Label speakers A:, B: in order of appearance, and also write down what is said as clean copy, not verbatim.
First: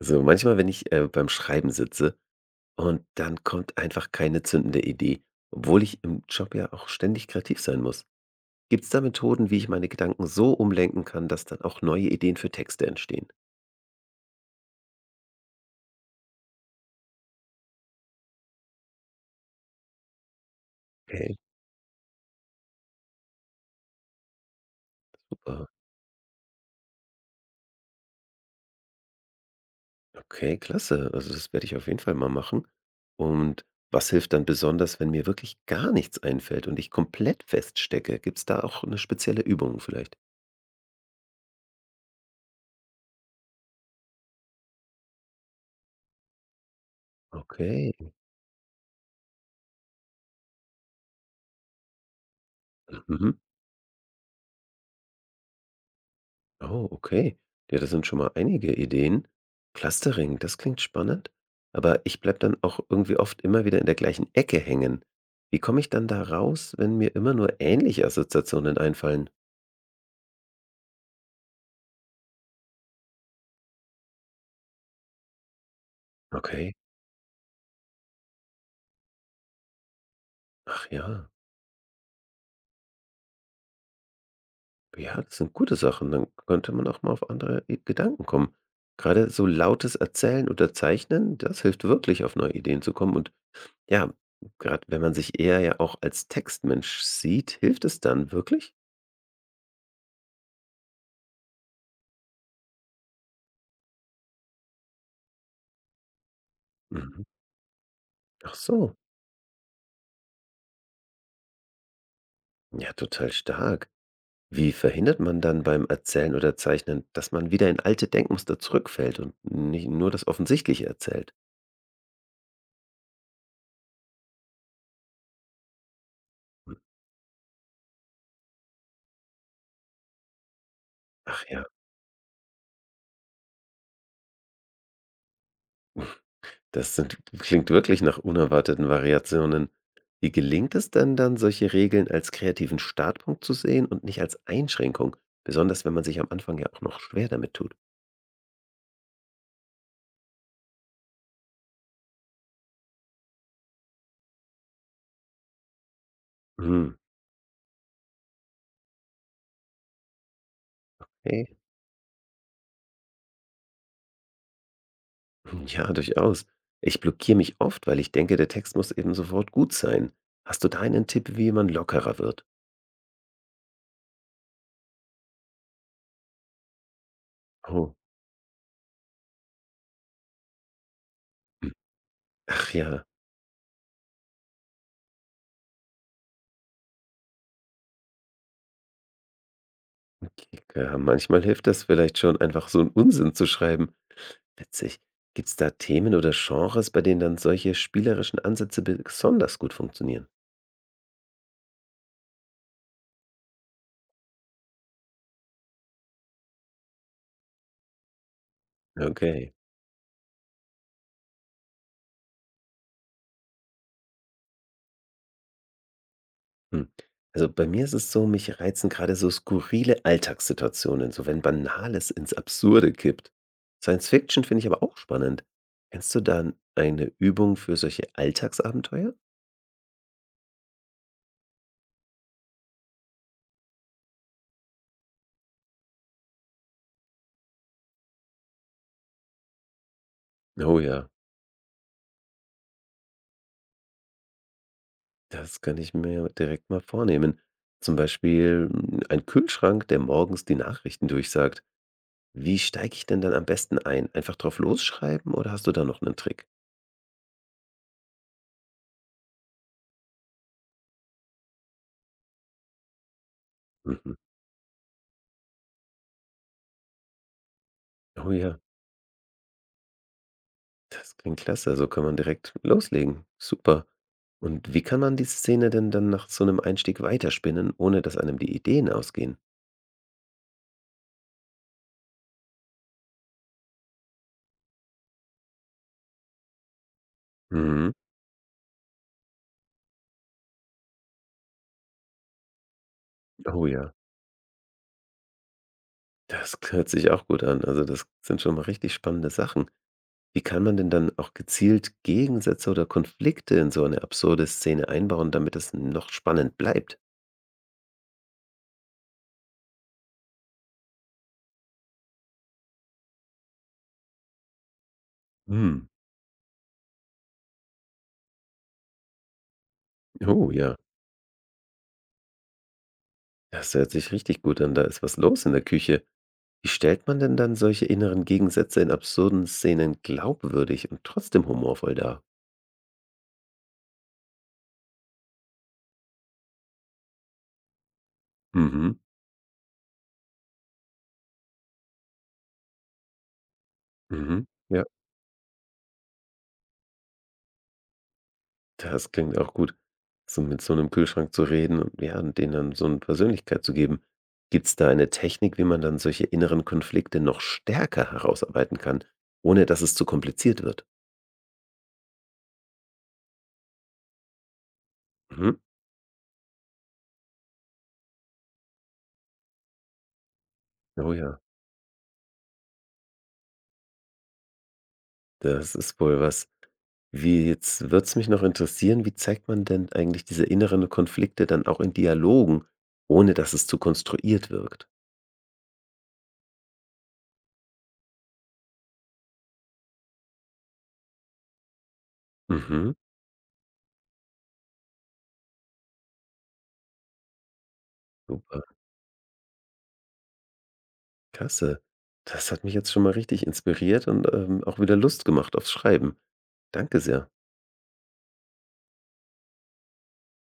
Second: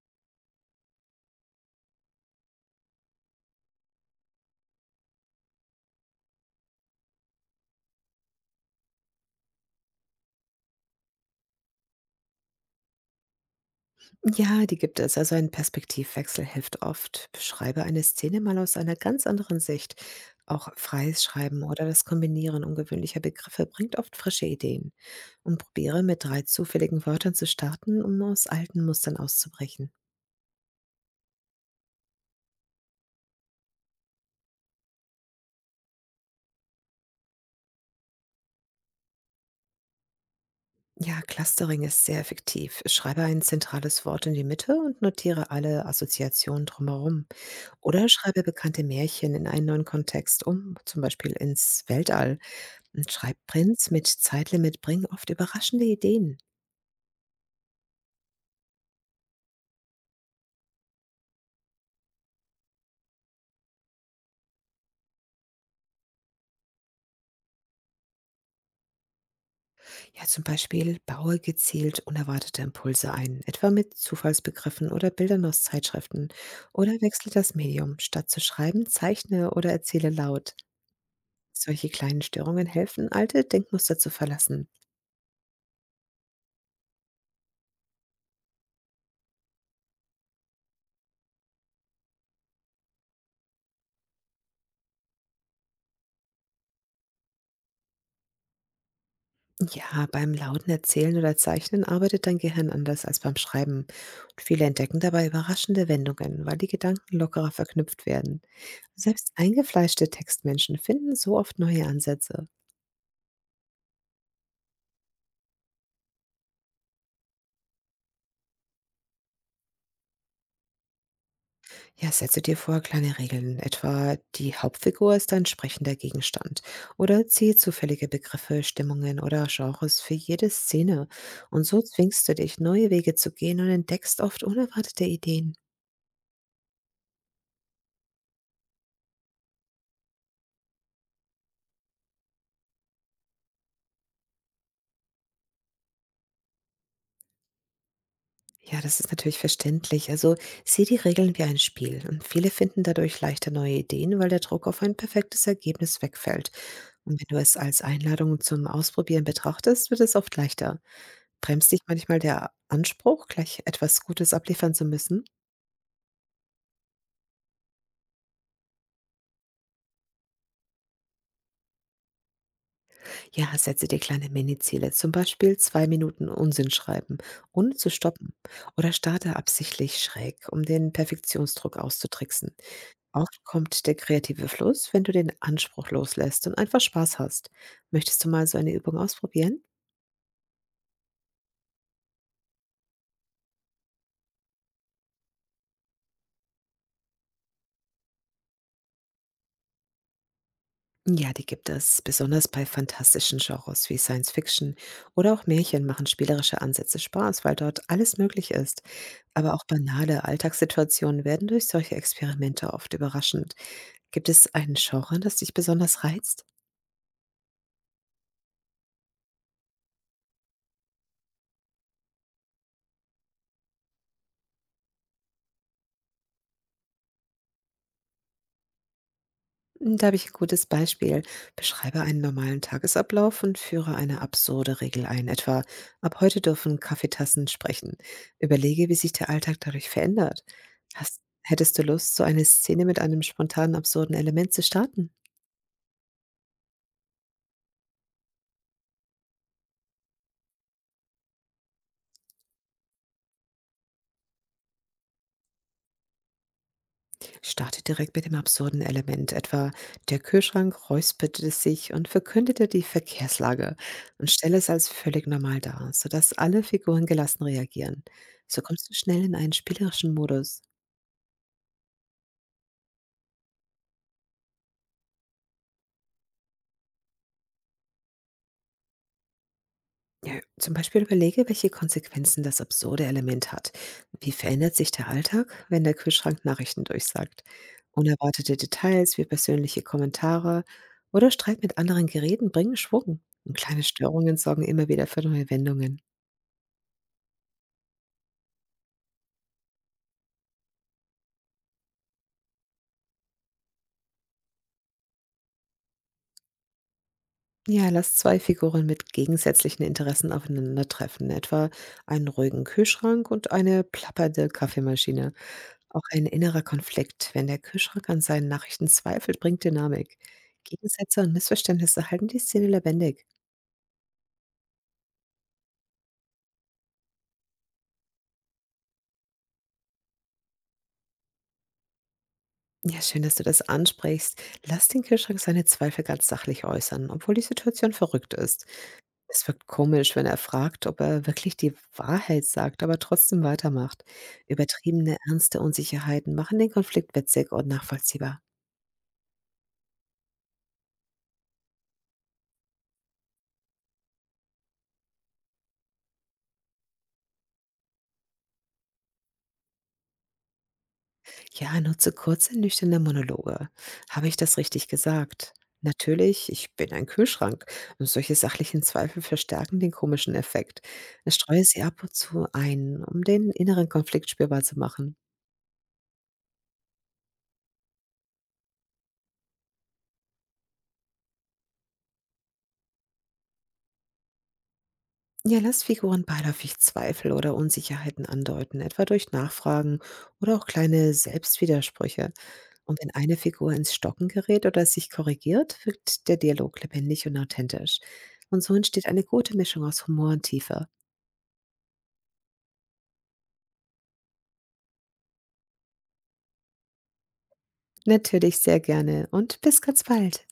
A: Also, manchmal, wenn ich, beim Schreiben sitze und dann kommt einfach keine zündende Idee, obwohl ich im Job ja auch ständig kreativ sein muss. Gibt es da Methoden, wie ich meine Gedanken so umlenken kann, dass dann auch neue Ideen für Texte entstehen?
B: Ja, die gibt es. Also ein Perspektivwechsel hilft oft. Beschreibe eine Szene mal aus einer ganz anderen Sicht. Auch freies
A: Okay,
B: Schreiben oder das Kombinieren ungewöhnlicher Begriffe bringt oft frische Ideen. Und
A: super.
B: probiere mit 3 zufälligen Wörtern zu starten, um aus alten Mustern auszubrechen.
A: Okay, klasse. Also, das werde ich auf jeden Fall mal machen. Und was hilft dann besonders, wenn mir wirklich gar nichts einfällt und ich komplett feststecke? Gibt es da auch eine spezielle Übung vielleicht?
B: Ja, Clustering ist sehr effektiv. Schreibe ein zentrales Wort in die Mitte und notiere alle Assoziationen drumherum.
A: Okay.
B: Oder schreibe bekannte Märchen in einen neuen Kontext um, zum Beispiel ins Weltall. Und
A: Mhm.
B: Schreibprints mit Zeitlimit bringen oft überraschende Ideen.
A: Oh, okay. Ja, das sind schon mal einige Ideen. Clustering, das klingt spannend, aber ich bleibe dann auch irgendwie oft immer wieder in der gleichen Ecke hängen. Wie komme ich dann da raus, wenn mir immer nur ähnliche Assoziationen einfallen?
B: Ja, zum Beispiel baue gezielt unerwartete Impulse ein, etwa mit Zufallsbegriffen oder Bildern aus Zeitschriften.
A: Okay.
B: Oder wechsle das Medium. Statt zu schreiben, zeichne oder erzähle laut.
A: Ach ja.
B: Solche kleinen Störungen helfen, alte Denkmuster zu verlassen.
A: Ja, das sind gute Sachen. Dann könnte man auch mal auf andere Gedanken kommen. Gerade so lautes Erzählen oder Zeichnen, das hilft wirklich, auf neue Ideen zu kommen. Und ja, gerade wenn man sich eher ja auch als Textmensch sieht, hilft es dann wirklich?
B: Ja, beim lauten Erzählen oder Zeichnen arbeitet dein Gehirn anders als beim Schreiben. Und viele entdecken dabei überraschende Wendungen, weil die Gedanken
A: Mhm.
B: lockerer verknüpft werden.
A: Ach so.
B: Selbst eingefleischte Textmenschen finden so oft neue Ansätze.
A: Ja, total stark. Wie verhindert man dann beim Erzählen oder Zeichnen, dass man wieder in alte Denkmuster zurückfällt und nicht nur das Offensichtliche erzählt?
B: Ja, setze dir vor kleine Regeln, etwa die Hauptfigur ist ein sprechender Gegenstand
A: Hm.
B: oder ziehe zufällige Begriffe, Stimmungen oder Genres für jede Szene.
A: Ach ja,
B: Und so zwingst du dich, neue Wege zu gehen und entdeckst oft unerwartete Ideen.
A: das sind, klingt wirklich nach unerwarteten Variationen. Wie gelingt es denn dann, solche Regeln als kreativen Startpunkt zu sehen und nicht als Einschränkung? Besonders wenn man sich am Anfang ja auch noch schwer damit tut.
B: Ja, das ist natürlich verständlich. Also sieh die Regeln wie ein Spiel. Und viele finden dadurch leichter neue Ideen, weil der Druck auf ein perfektes Ergebnis wegfällt.
A: Hm.
B: Und wenn du es als Einladung zum Ausprobieren betrachtest, wird es oft leichter.
A: Hey.
B: Bremst dich manchmal der Anspruch, gleich etwas Gutes abliefern zu müssen?
A: Ja, durchaus. Ich blockiere mich oft, weil ich denke, der Text muss eben sofort gut sein. Hast du da einen Tipp, wie man lockerer wird?
B: Ja, setze dir kleine Miniziele, zum Beispiel 2 Minuten Unsinn schreiben, ohne zu
A: Oh.
B: stoppen. Oder starte absichtlich schräg, um den
A: Hm.
B: Perfektionsdruck auszutricksen.
A: Ach ja,
B: Oft kommt der kreative Fluss, wenn du den Anspruch loslässt und einfach Spaß hast. Möchtest du mal so eine Übung ausprobieren?
A: okay, ja, manchmal hilft das vielleicht schon, einfach so einen Unsinn zu schreiben. Witzig. Gibt es da Themen oder Genres, bei denen dann solche spielerischen Ansätze besonders gut funktionieren?
B: Ja, die gibt es. Besonders bei fantastischen Genres wie Science Fiction oder auch Märchen machen spielerische Ansätze Spaß, weil dort alles möglich ist.
A: Okay.
B: Aber auch banale Alltagssituationen werden durch solche Experimente oft überraschend. Gibt es einen Genre, das dich besonders reizt?
A: Hm. Also, bei mir ist es so, mich reizen gerade so skurrile Alltagssituationen, so wenn Banales ins Absurde kippt. Science Fiction finde ich aber auch spannend. Kennst du dann eine Übung für solche Alltagsabenteuer?
B: Hm, da habe ich ein gutes Beispiel. Beschreibe einen normalen Tagesablauf und führe eine absurde Regel ein, etwa: „Ab heute dürfen Kaffeetassen sprechen.“ Überlege, wie sich der Alltag dadurch verändert.
A: Oh ja.
B: Hast hättest du Lust, so eine Szene mit einem spontanen, absurden Element zu starten?
A: Das kann ich mir direkt mal vornehmen. Zum Beispiel ein Kühlschrank, der morgens die Nachrichten durchsagt. Wie steige ich denn dann am besten ein? Einfach drauf losschreiben oder hast du da noch einen Trick?
B: Starte direkt mit dem absurden Element, etwa: „Der Kühlschrank räusperte sich und verkündete die Verkehrslage“
A: Mhm.
B: und stelle es als völlig normal dar, sodass alle Figuren gelassen reagieren.
A: Oh ja,
B: So kommst du schnell in einen spielerischen Modus.
A: das klingt klasse. So kann man direkt loslegen. Super. Und wie kann man die Szene denn dann nach so einem Einstieg weiterspinnen, ohne dass einem die Ideen ausgehen?
B: Ja, zum Beispiel überlege, welche Konsequenzen das absurde Element hat. Wie verändert sich der Alltag, wenn der Kühlschrank Nachrichten durchsagt?
A: Mhm.
B: Unerwartete Details wie persönliche Kommentare oder Streit mit anderen Geräten bringen Schwung. Und
A: Oh
B: kleine
A: ja,
B: Störungen sorgen immer wieder für neue Wendungen.
A: das hört sich auch gut an. Also das sind schon mal richtig spannende Sachen. Wie kann man denn dann auch gezielt Gegensätze oder Konflikte in so eine absurde Szene einbauen, damit es noch spannend bleibt?
B: Ja, lass zwei Figuren mit gegensätzlichen Interessen aufeinandertreffen, etwa einen ruhigen Kühlschrank und eine plappernde Kaffeemaschine.
A: Hm.
B: Auch ein innerer Konflikt, wenn der Kühlschrank an seinen Nachrichten zweifelt, bringt Dynamik.
A: Oh ja,
B: Gegensätze und Missverständnisse halten die Szene lebendig.
A: das hört sich richtig gut an. Da ist was los in der Küche. Wie stellt man denn dann solche inneren Gegensätze in absurden Szenen glaubwürdig und trotzdem humorvoll dar?
B: Ja, schön, dass du das ansprichst. Lass den Kühlschrank seine Zweifel ganz sachlich äußern, obwohl die Situation verrückt ist.
A: Mhm.
B: Es wirkt komisch, wenn er fragt, ob er wirklich die Wahrheit sagt, aber trotzdem weitermacht.
A: Mhm. Ja.
B: Übertriebene, ernste Unsicherheiten machen den Konflikt witzig und nachvollziehbar.
A: Das klingt auch gut. So mit so einem Kühlschrank zu reden und ja, und denen dann so eine Persönlichkeit zu geben. Gibt es da eine Technik, wie man dann solche inneren Konflikte noch stärker herausarbeiten kann, ohne dass es zu kompliziert wird?
B: Ja, nutze kurze, nüchterne Monologe. Habe ich das richtig gesagt?
A: Mhm.
B: Natürlich, ich bin ein Kühlschrank. Und solche sachlichen Zweifel verstärken den komischen Effekt.
A: Oh ja,
B: Streue sie ab und zu ein, um den inneren Konflikt spürbar zu machen.
A: das ist wohl was. Wie jetzt würd's mich noch interessieren, wie zeigt man denn eigentlich diese inneren Konflikte dann auch in Dialogen, ohne dass es zu konstruiert wirkt?
B: Ja, lass Figuren beiläufig Zweifel oder Unsicherheiten andeuten, etwa durch Nachfragen oder auch kleine Selbstwidersprüche.
A: Mhm,
B: Und wenn eine Figur ins Stocken gerät oder sich korrigiert, wirkt der Dialog lebendig und authentisch. Und
A: super.
B: so entsteht eine gute Mischung aus Humor und Tiefe.
A: Klasse. Das hat mich jetzt schon mal richtig inspiriert und, auch wieder Lust gemacht aufs Schreiben. Danke sehr.
B: Natürlich, sehr gerne und bis ganz bald.